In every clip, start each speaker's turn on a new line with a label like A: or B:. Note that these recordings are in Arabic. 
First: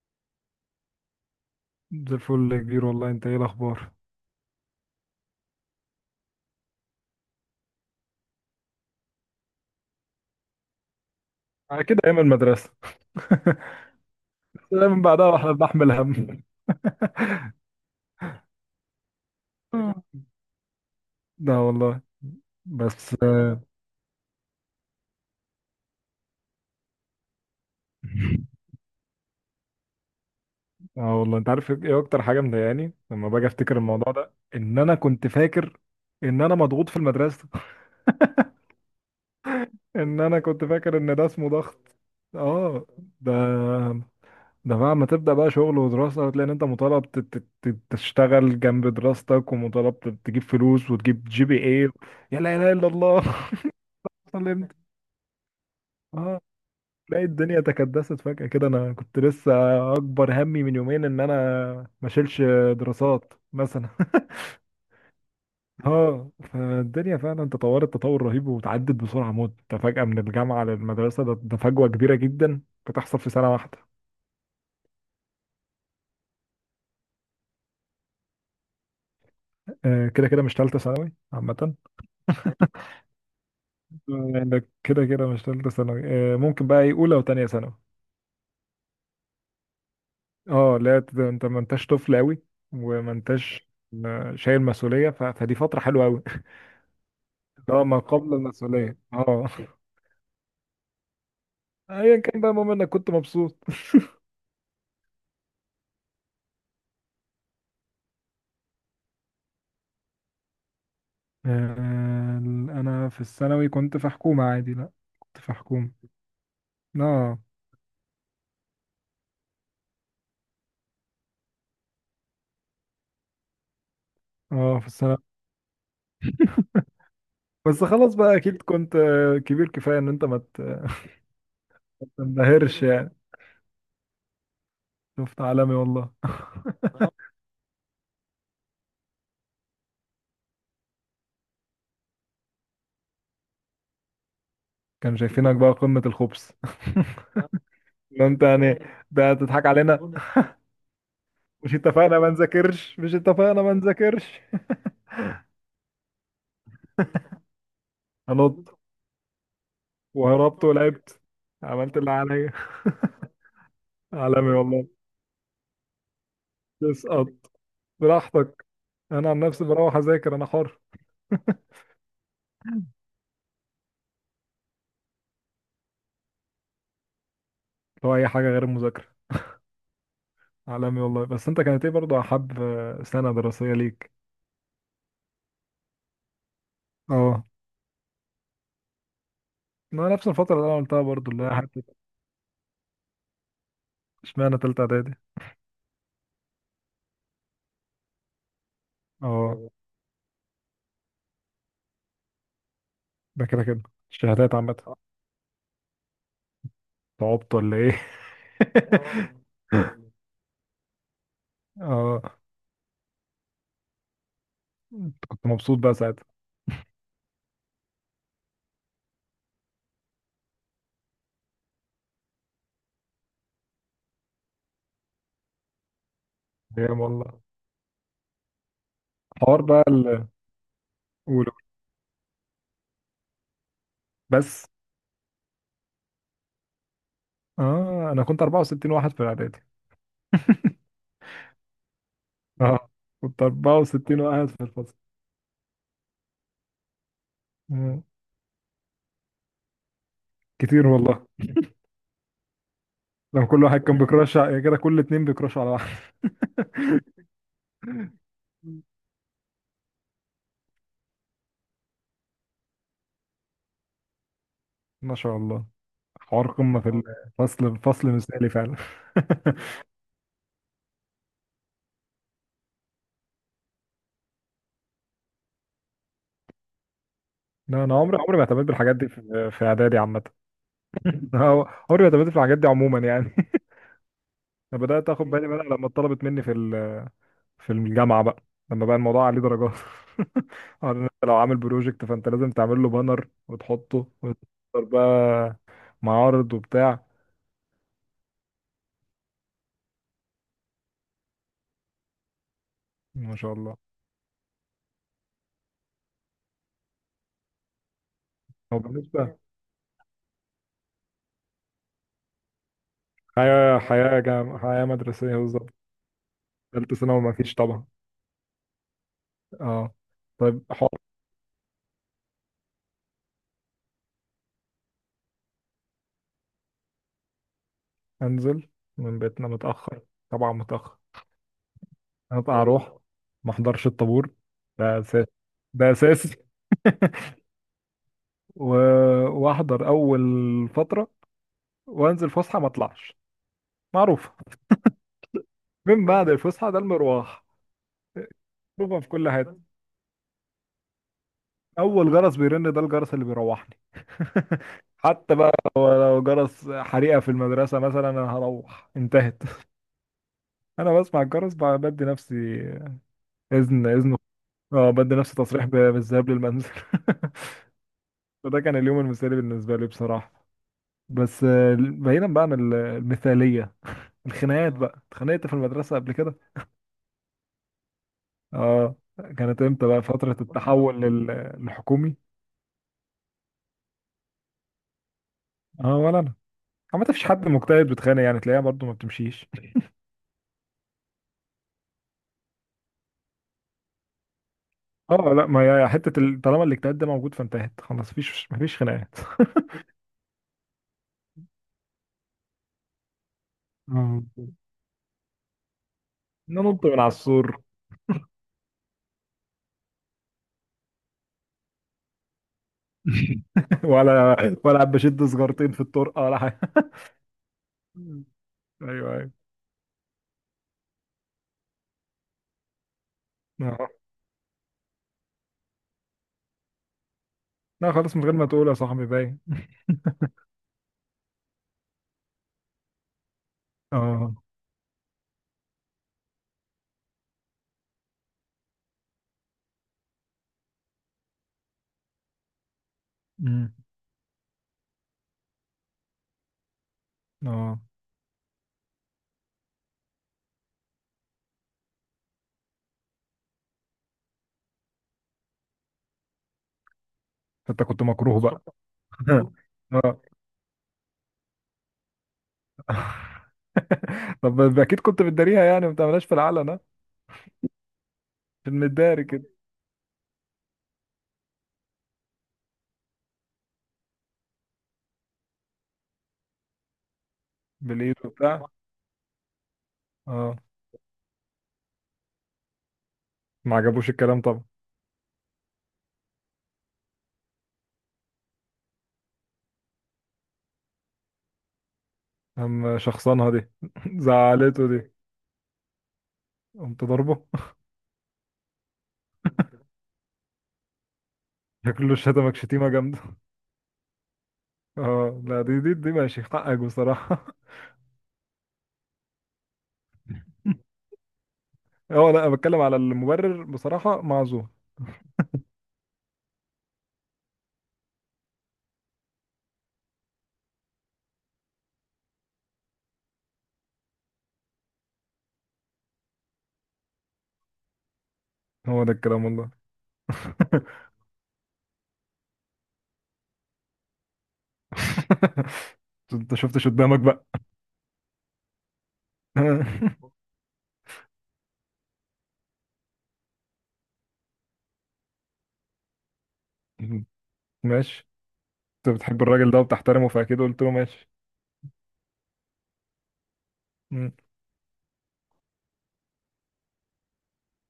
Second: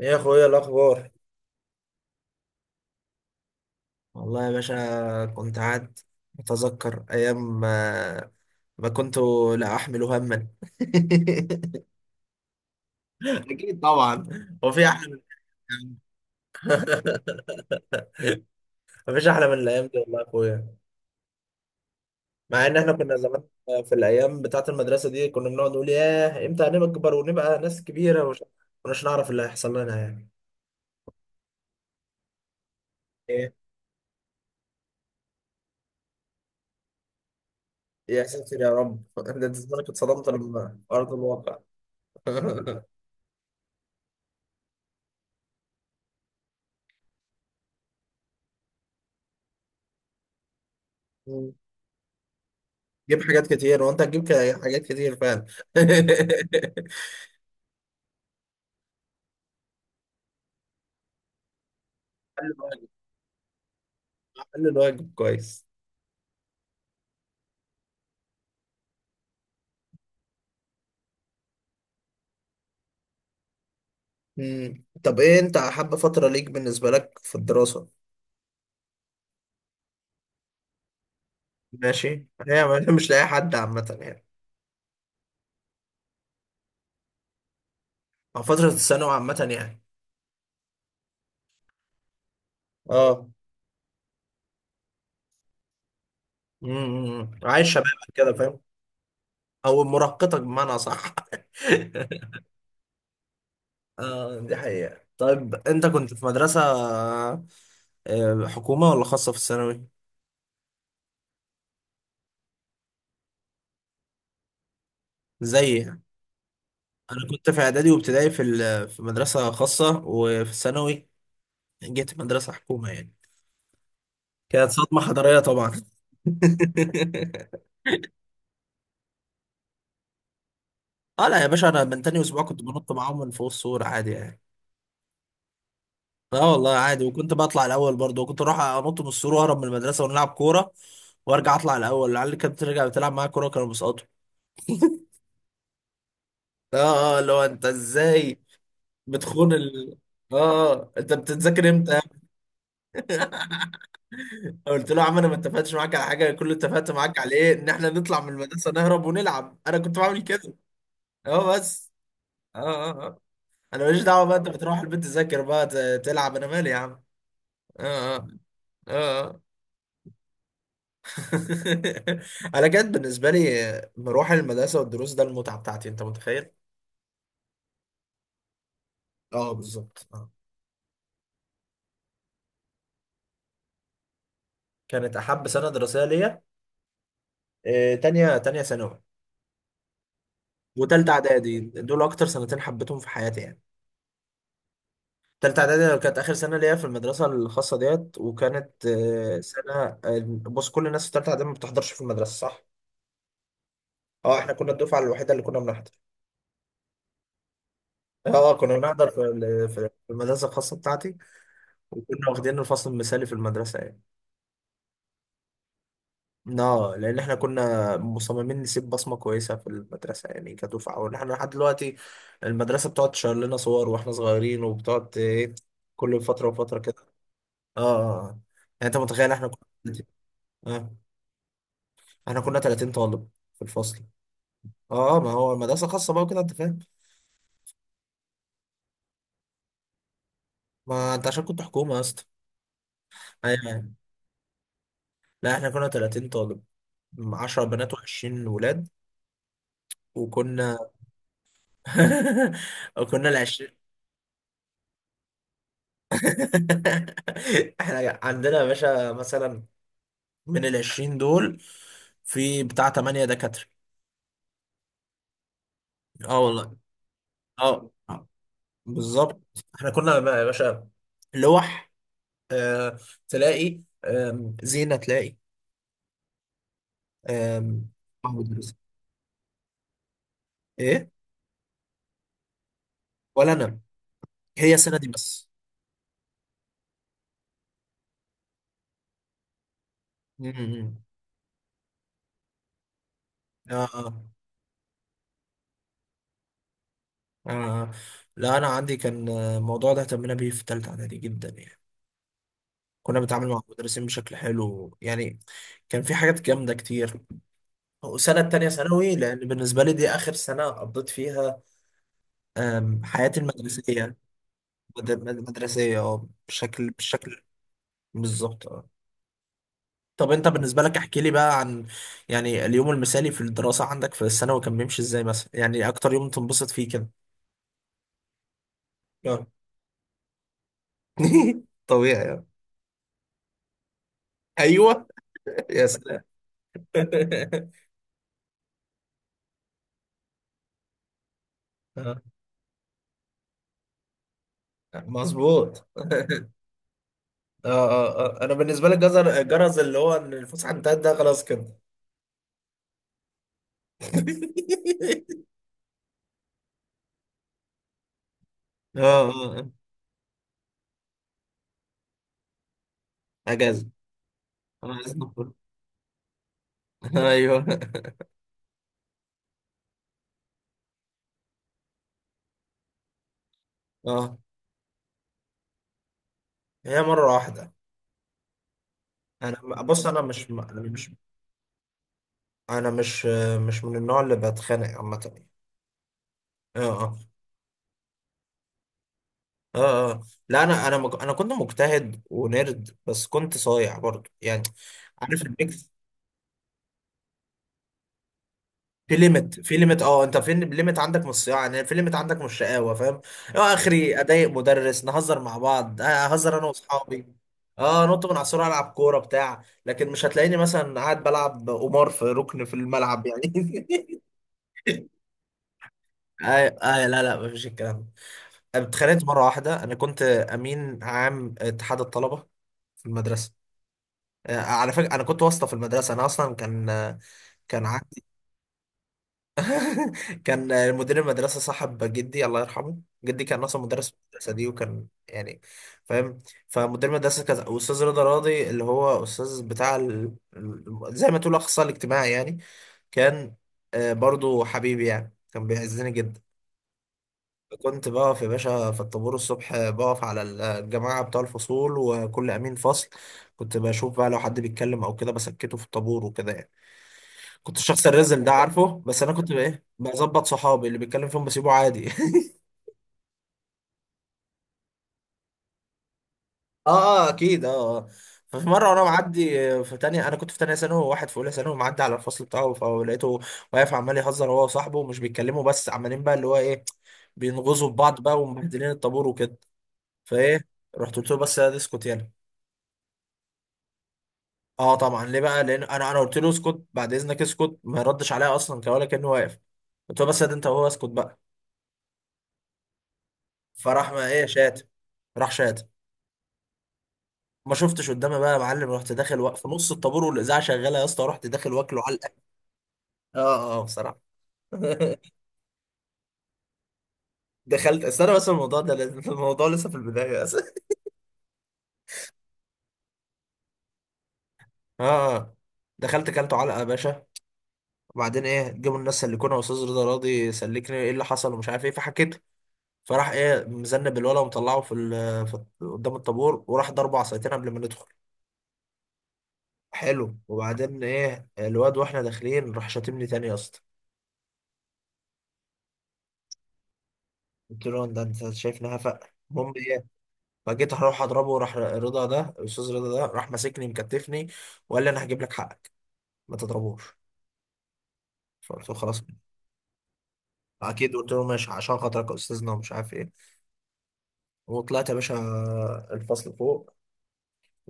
A: ايه يا اخويا، إيه الاخبار؟
B: زي الفل يا كبير، والله انت ايه الاخبار؟
A: والله يا باشا كنت قاعد اتذكر ايام ما كنت لا احمل هما
B: على كده ايام المدرسه.
A: اكيد طبعا. هو في
B: من
A: احلى
B: بعدها واحنا بنحمل
A: من
B: هم.
A: مفيش احلى من الايام دي والله يا اخويا.
B: لا والله.
A: مع ان احنا كنا
B: بس
A: زمان
B: اه
A: في الايام بتاعه المدرسه دي كنا بنقعد نقول ياه، امتى هنكبر ونبقى ناس كبيره، ومش مش نعرف اللي هيحصل لنا يعني.
B: آه والله، انت عارف ايه اكتر حاجه مضايقاني لما باجي
A: ايه؟
B: افتكر الموضوع ده؟ ان انا كنت فاكر ان انا مضغوط في المدرسه.
A: يا ساتر يا رب ده أنت زمانك
B: ان
A: اتصدمت
B: انا كنت
A: لما
B: فاكر
A: ارض
B: ان ده اسمه
A: الواقع.
B: ضغط. اه. ده ده بقى ما تبدأ بقى شغل ودراسة، هتلاقي ان انت مطالب تشتغل جنب دراستك، ومطالب تجيب فلوس وتجيب جي بي اي يا لا اله الا
A: جيب
B: الله.
A: حاجات كتير، وانت هتجيب
B: سلمت.
A: حاجات كتير فعلا.
B: اه.
A: حل
B: تلاقي الدنيا تكدست فجأة كده. انا كنت لسه اكبر همي من يومين ان انا ما اشيلش
A: الواجب
B: دراسات مثلا.
A: حل الواجب كويس.
B: اه فالدنيا فعلا تطورت تطور رهيب، وتعدت بسرعة موت. انت فجأة من الجامعة للمدرسة، ده فجوة كبيرة جدا بتحصل في سنة واحدة.
A: مم. طب ايه انت حابة فترة ليك بالنسبة لك في الدراسة؟
B: كده كده مش تالتة ثانوي عامة.
A: ماشي، هي مش لاقي حد عامة يعني.
B: انك كده كده مش تالتة ثانوي. ممكن بقى ايه؟ اولى وتانية ثانوي.
A: او فترة الثانوي عامة يعني.
B: اه لا، انت ما انتش طفل قوي وما
A: اه.
B: انتش شايل مسؤولية، فدي فترة حلوة قوي.
A: عايش
B: اه،
A: شبابك،
B: ما
A: كده
B: قبل
A: فاهم.
B: المسؤولية. اه.
A: او مراهقتك بمعنى، صح.
B: ايا كان بقى، المهم انك كنت مبسوط.
A: اه، دي حقيقة. طيب انت كنت في مدرسة حكومة ولا خاصة في الثانوي؟
B: آه، انا في الثانوي كنت في حكومة عادي. لا، كنت في
A: زي
B: حكومة.
A: انا
B: اه
A: كنت في اعدادي وابتدائي في مدرسه خاصه، وفي الثانوي جيت مدرسه حكومه يعني. كانت
B: اه في
A: صدمه
B: الثانوي.
A: حضاريه طبعا.
B: بس خلاص بقى اكيد كنت كبير كفاية، ان انت ما
A: اه لا يا باشا، انا من تاني اسبوع كنت
B: تنبهرش
A: بنط
B: يعني.
A: معاهم من فوق السور عادي يعني.
B: شفت عالمي والله.
A: اه والله عادي، وكنت بطلع الاول برضه، وكنت اروح انط من السور واهرب من المدرسه ونلعب كوره، وارجع اطلع الاول. العيال اللي كانت بترجع بتلعب معايا كوره كانوا بيسقطوا.
B: كانوا شايفينك بقى قمة الخبث.
A: اه اه، اللي هو انت
B: ده
A: ازاي
B: انت يعني، ده
A: بتخون
B: تضحك
A: ال...
B: علينا.
A: اه انت بتتذاكر
B: مش
A: امتى؟
B: اتفقنا ما نذاكرش؟ مش اتفقنا ما نذاكرش؟
A: قلت له يا عم، انا ما اتفقتش معاك على حاجه. كل اللي اتفقت معاك على ايه؟ ان احنا نطلع من المدرسه
B: هنط
A: نهرب ونلعب. انا كنت بعمل كده.
B: وهربت ولعبت،
A: اه بس.
B: عملت اللي عليا.
A: اه اه اه، انا ماليش دعوه بقى. انت
B: عالمي
A: بتروح
B: والله.
A: البيت تذاكر بقى تلعب، انا مالي يا عم؟
B: تسقط
A: اه اه
B: براحتك،
A: اه
B: انا عن
A: آه.
B: نفسي بروح اذاكر، انا حر.
A: انا كانت بالنسبه لي مروح المدرسه والدروس ده المتعه بتاعتي، انت متخيل؟
B: لو اي حاجه غير المذاكره.
A: اه بالظبط، اه.
B: عالمي والله. بس انت كانت ايه برضه احب سنه دراسيه ليك؟
A: كانت احب سنه دراسيه ليا،
B: اه،
A: تانية ثانوي.
B: ما نفس الفتره اللي انا قلتها
A: وتالتة
B: برضه اللي هي
A: اعدادي
B: حته.
A: دول اكتر سنتين حبيتهم في حياتي يعني.
B: اشمعنى تالته اعدادي؟
A: تالتة إعدادي كانت آخر سنة ليا في المدرسة الخاصة ديت، وكانت
B: اه.
A: سنة بص، كل الناس في تالتة إعدادي ما بتحضرش في المدرسة، صح؟
B: ده كده كده
A: أه، إحنا
B: الشهادات
A: كنا
B: عامه.
A: الدفعة الوحيدة اللي كنا بنحضر.
B: تعبت ولا ايه؟
A: أه كنا بنحضر في المدرسة الخاصة بتاعتي.
B: اه،
A: وكنا واخدين الفصل المثالي في المدرسة يعني.
B: كنت مبسوط بقى ساعتها.
A: أه لأن إحنا كنا مصممين نسيب بصمة كويسة في المدرسة يعني كدفعة. وإن إحنا لحد دلوقتي المدرسة بتقعد تشير لنا صور وإحنا صغيرين، وبتقعد إيه، كل فترة وفترة كده.
B: ايام والله.
A: أه آه. آه. يعني أنت متخيل إحنا كنا
B: حوار بقى ال-
A: آه.
B: قول قول.
A: احنا كنا 30 طالب في الفصل.
B: بس
A: اه ما هو المدرسة خاصة بقى وكده، انت فاهم.
B: اه انا كنت 64 واحد في الاعدادي.
A: ما انت عشان كنت حكومة يا اسطى.
B: اه، كنت
A: ايوه.
B: 64 واحد في الفصل.
A: لا احنا كنا 30 طالب، 10 بنات
B: آه.
A: و20 ولاد، وكنا
B: كتير والله.
A: وكنا ال
B: لما كل
A: 20
B: واحد كان بيكراش يا كده كل اتنين بيكراشوا على واحد.
A: احنا عندنا يا باشا مثلا، من ال 20 دول، في بتاع 8 دكاترة.
B: ما شاء الله.
A: اه
B: حوار
A: والله.
B: قمة في الفصل،
A: اه
B: فصل مثالي فعلا.
A: بالظبط. احنا كنا بقى يا باشا لوح، آه تلاقي زينة، تلاقي
B: لا،
A: آم،
B: انا عمري عمري ما اعتمدت بالحاجات دي في اعدادي عامة.
A: ايه.
B: عمري ما اعتمدت في الحاجات دي عموما يعني.
A: ولا انا، هي
B: انا
A: السنه دي
B: بدأت اخد بالي
A: بس.
B: منها لما اتطلبت مني في الجامعة بقى، لما بقى الموضوع عليه درجات. قال
A: امم
B: انت لو عامل بروجكت فانت لازم تعمل له بانر
A: آه,
B: وتحطه
A: آه,
B: وتحضر بقى معارض وبتاع.
A: اه لا، انا عندي كان الموضوع ده اهتمينا بيه في ثالثه اعدادي جدا يعني. كنا
B: ما
A: بنتعامل
B: شاء
A: مع
B: الله.
A: المدرسين بشكل حلو يعني. كان في حاجات جامده كتير. وسنه تانية
B: هو
A: ثانوي،
B: بالنسبة
A: لان بالنسبه لي دي اخر سنه قضيت فيها حياتي
B: حياة
A: المدرسيه.
B: حياة جام... حياة مدرسية بالظبط.
A: مدرسيه، اه بشكل
B: تالتة ثانوي ما
A: بشكل
B: فيش طبعا.
A: بالظبط اه.
B: اه،
A: طب انت
B: طيب
A: بالنسبه لك
B: حاضر.
A: احكي لي بقى عن، يعني اليوم المثالي في الدراسه عندك في الثانوي كان بيمشي ازاي مثلا؟ يعني اكتر يوم تنبسط فيه كده.
B: انزل من
A: آه.
B: بيتنا متأخر. طبعا متأخر.
A: طبيعي آه.
B: هبقى اروح ما احضرش الطابور، ده
A: ايوه.
B: اساسي.
A: يا
B: ده
A: سلام.
B: اساسي. و... واحضر اول فترة،
A: آه،
B: وانزل فسحة ما اطلعش. معروف.
A: مظبوط.
B: من بعد الفسحة ده المروح.
A: اه اه اه، انا بالنسبه لي
B: روحه في كل
A: جزر
B: حتة.
A: جرز، اللي هو ان الفسحه انتهت ده خلاص كده.
B: أول جرس بيرن ده الجرس اللي بيروحني. حتى بقى لو جرس حريقة في المدرسة مثلا، أنا هروح.
A: اه
B: انتهت.
A: اه آه.
B: أنا بسمع الجرس بقى بدي نفسي إذن
A: اجازه،
B: إذن. اه،
A: انا
B: بدي
A: عايز
B: نفسي
A: نخرج.
B: تصريح بالذهاب للمنزل.
A: ايوه.
B: فده كان اليوم المثالي بالنسبة لي بصراحة. بس بعيدا بقى عن المثالية،
A: اه.
B: الخناقات بقى. اتخانقت في المدرسة قبل كده.
A: هي مره واحده.
B: اه. كانت
A: انا
B: امتى بقى
A: بص انا
B: فترة
A: مش انا
B: التحول
A: مش
B: للحكومي؟
A: انا مش مش من النوع اللي بتخانق عامه يعني.
B: اه ولا أنا.
A: اه
B: عامة
A: اه
B: مفيش حد مجتهد بتخانق يعني، تلاقيها برضو ما بتمشيش.
A: اه اه، لا انا انا كنت مجتهد ونرد، بس كنت صايع برضو يعني.
B: اه
A: عارف
B: لا، ما هي
A: الميكس؟
B: حتة طالما الاجتهاد ده موجود فانتهت خلاص، مفيش خناقات.
A: في ليميت اه، انت فين ليميت عندك من الصياعه يعني؟ في ليميت عندك من الشقاوه، فاهم؟ اه، اخري
B: اه،
A: اضايق مدرس، نهزر مع بعض، اهزر انا
B: ننط من على
A: واصحابي.
B: السور.
A: اه، نط من على السور، العب كوره بتاع، لكن مش هتلاقيني مثلا قاعد بلعب قمار في ركن في الملعب يعني.
B: ولا بشد سجارتين في الطرقة ولا حاجة.
A: آه آه لا لا، مفيش الكلام ده.
B: ايوه
A: اتخانقت
B: ايوه.
A: مرة واحدة. أنا كنت أمين عام اتحاد الطلبة في المدرسة.
B: اه
A: آه، على فكرة أنا كنت واسطة في المدرسة. أنا أصلا كان كان
B: لا، خلاص من
A: عندي،
B: غير ما تقول يا صاحبي باين.
A: كان مدير المدرسة صاحب جدي الله يرحمه. جدي كان أصلا مدرس في
B: اه.
A: المدرسة دي، وكان يعني، فاهم. فمدير المدرسة كان أستاذ رضا راضي، اللي هو أستاذ بتاع زي ما تقول الأخصائي الاجتماعي يعني. كان
B: امم
A: برضو حبيبي يعني، كان بيعزني جدا.
B: اه،
A: كنت بقف يا باشا في الطابور الصبح، بقف على الجماعة بتوع الفصول وكل أمين فصل. كنت بشوف بقى لو حد بيتكلم أو كده بسكته في الطابور وكده يعني. كنت
B: فانت كنت
A: الشخص
B: مكروه
A: الرزل ده،
B: بقى.
A: عارفه، بس انا كنت بقى ايه
B: اه،
A: بظبط، صحابي اللي بيتكلم فيهم بسيبه عادي.
B: طب اكيد كنت بتداريها يعني، ما بتعملهاش في العلن ها؟
A: اه اه اكيد، اه آه. ففي
B: في
A: مره وانا
B: المداري كده.
A: معدي في تانية انا كنت في تانية ثانوي، وواحد في اولى ثانوي، معدي على الفصل بتاعه، فلقيته واقف عمال يهزر هو وصاحبه، ومش بيتكلموا بس عمالين بقى اللي هو ايه، بينغزوا في
B: بالايد
A: بعض بقى
B: وبتاع.
A: ومبهدلين الطابور وكده.
B: اه،
A: فايه، رحت قلت له، بس يا دي اسكت، يلا.
B: ما عجبوش الكلام.
A: اه طبعا، ليه بقى؟ لان انا قلت له اسكت بعد اذنك، اسكت، ما ردش عليا اصلا، كان ولا كانه واقف. قلت له بس يا دي، انت وهو اسكت بقى.
B: أما شخصنها دي.
A: فراح ما ايه شات
B: زعلته دي.
A: راح شات.
B: قمت ضربه.
A: ما شفتش قدامي بقى يا معلم، رحت داخل، وقف في نص الطابور والاذاعه شغاله يا اسطى، رحت داخل واكله
B: شكله
A: علقه.
B: شتمك شتيمة جامدة.
A: اه اه بصراحه.
B: اه لا، دي ماشي حقك بصراحة.
A: دخلت استنى، بس الموضوع ده الموضوع لسه في البدايه بس.
B: اه لا، أنا بتكلم على المبرر بصراحة، معذور.
A: اه اه، دخلت كلته علقه يا باشا. وبعدين ايه، جابوا الناس سلكونا، استاذ رضا راضي سلكني، ايه اللي حصل ومش عارف ايه، فحكيت. فراح ايه، مذنب الولا، ومطلعه في قدام الطابور، وراح ضربه عصايتين قبل ما ندخل.
B: هو ده الكلام والله.
A: حلو. وبعدين ايه، الواد واحنا داخلين راح شاتمني تاني يا اسطى.
B: انت شفتش قدامك بقى.
A: قلت له، ده انت شايفني هفق؟ المهم، فجيت هروح اضربه، راح رضا ده الاستاذ رضا ده راح ماسكني مكتفني، وقال لي انا هجيب لك حقك، ما تضربوش.
B: ماشي.
A: فقلت له
B: انت
A: خلاص،
B: بتحب الراجل ده وبتحترمه، فاكيد قلت له
A: اكيد
B: ماشي.
A: قلت له ماشي عشان خاطرك يا استاذنا ومش عارف ايه.
B: مم.
A: وطلعت يا باشا الفصل فوق.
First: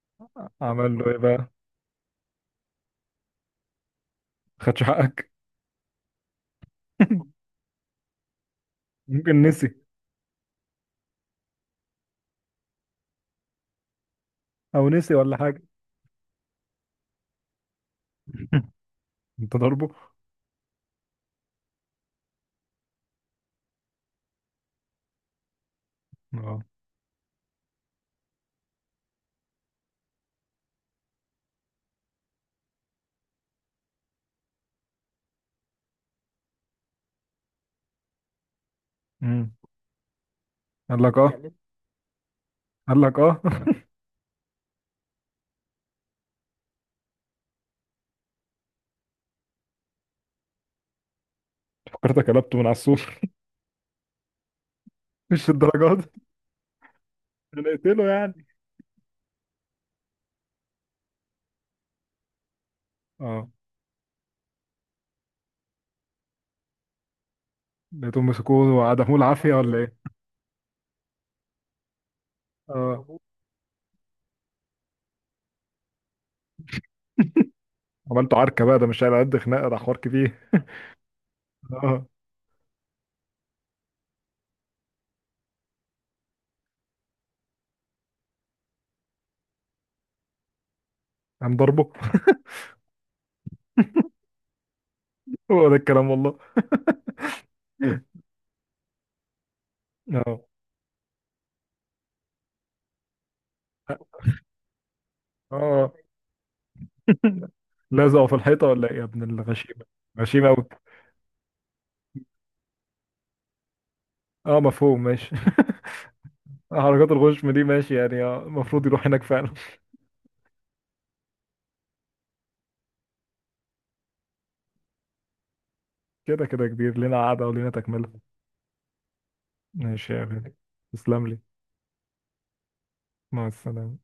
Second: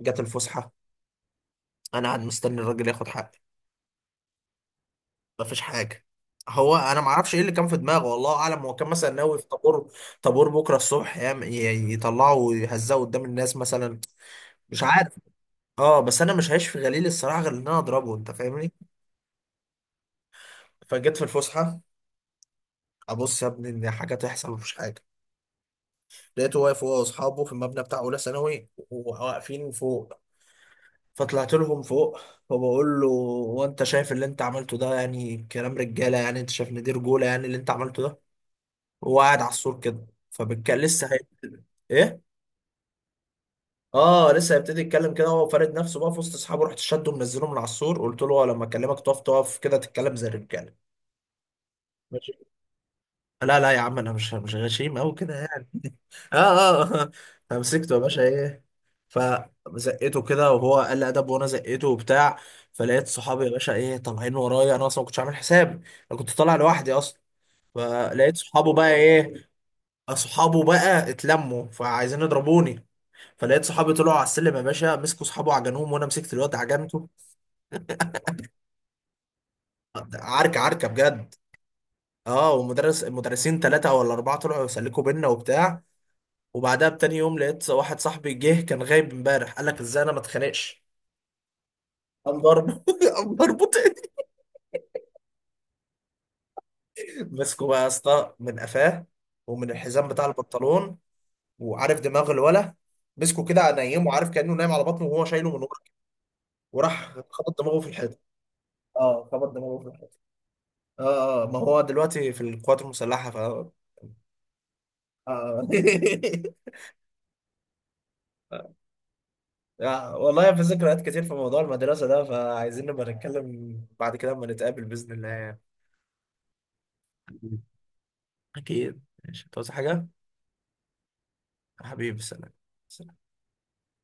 A: جت الفسحه،
B: عمل له ايه بقى؟
A: انا قاعد مستني الراجل ياخد حقي.
B: خدش حقك؟
A: مفيش حاجه. هو انا ما اعرفش ايه اللي كان في دماغه، والله اعلم، هو كان مثلا ناوي
B: ممكن
A: في
B: نسي،
A: طابور بكره الصبح يطلعه ويهزقه قدام الناس مثلا. مش
B: او نسي
A: عارف.
B: ولا حاجة.
A: اه بس انا مش هعيش في غليل الصراحه غير ان انا اضربه، انت فاهمني؟
B: انت ضربه.
A: فجيت في الفسحه، ابص يا ابني ان حاجه تحصل، مفيش حاجه. لقيته
B: اه.
A: واقف هو واصحابه في المبنى بتاع اولى ثانوي، وواقفين فوق. فطلعت لهم فوق وبقول له، هو انت شايف اللي انت عملته ده يعني كلام رجاله؟ يعني انت شايف ان دي رجوله يعني اللي انت عملته ده؟ هو قاعد على
B: مم.
A: السور كده، فبالكلم
B: قال
A: لسه
B: لك اه.
A: ايه،
B: قال لك اه.
A: اه، لسه هيبتدي يتكلم كده، هو فارد نفسه بقى في وسط اصحابه. رحت شده منزله من على السور، قلت له، هو لما اكلمك تقف، تقف كده تتكلم زي الرجاله.
B: فكرتك
A: ماشي،
B: قلبته من على السور.
A: لا لا يا عم، انا مش غشيم قوي كده
B: مش
A: يعني.
B: الدرجات دي.
A: اه اه آه.
B: انا
A: فمسكته يا
B: قلتله
A: باشا،
B: يعني.
A: ايه، فزقته كده، وهو قال لي ادب، وانا زقته وبتاع. فلقيت صحابي
B: اه،
A: يا باشا ايه طالعين ورايا، انا اصلا ما كنتش عامل حساب، انا كنت طالع لوحدي اصلا.
B: لقيتهم
A: فلقيت صحابه
B: مسكوه
A: بقى
B: وعدموه
A: ايه،
B: العافيه ولا ايه؟
A: اصحابه بقى اتلموا فعايزين يضربوني،
B: اه،
A: فلقيت صحابي طلعوا على السلم يا باشا، مسكوا صحابه عجنوهم، وانا مسكت الواد عجنته.
B: عملته عركه بقى، ده مش على قد خناقه، ده حوار كبير.
A: عركه عركه بجد.
B: اه،
A: اه، المدرسين ثلاثه ولا اربعه طلعوا يسلكوا بينا وبتاع. وبعدها بتاني يوم لقيت واحد صاحبي جه كان غايب امبارح قال لك، ازاي انا ما اتخانقش؟
B: قام ضربه.
A: قام ضربه قام ضربه.
B: هو ده الكلام والله.
A: مسكه بقى يا اسطى من قفاه، ومن الحزام بتاع
B: اه
A: البنطلون، وعارف دماغ الولا، مسكه كده نايم، وعارف كأنه نايم على بطنه وهو شايله من ورا،
B: اه،
A: وراح خبط دماغه في الحيطة.
B: لازقه في الحيطه ولا ايه يا ابن
A: اه خبط دماغه
B: الغشيمه؟
A: في الحيطة.
B: غشيمه قوي.
A: اه اه، ما هو دلوقتي في القوات المسلحة، ف
B: اه، مفهوم ماشي. حركات الغشم دي ماشي يعني، المفروض يروح هناك فعلا.
A: والله في ذكريات كتير في موضوع المدرسة ده، فعايزين نبقى نتكلم بعد كده اما نتقابل بإذن الله يعني.
B: كده كده كبير، لنا قعده ولنا تكمله.
A: أكيد، ماشي، تعوز حاجة؟
B: ماشي يا غالي، تسلم لي.
A: حبيبي، سلام.
B: مع السلامه.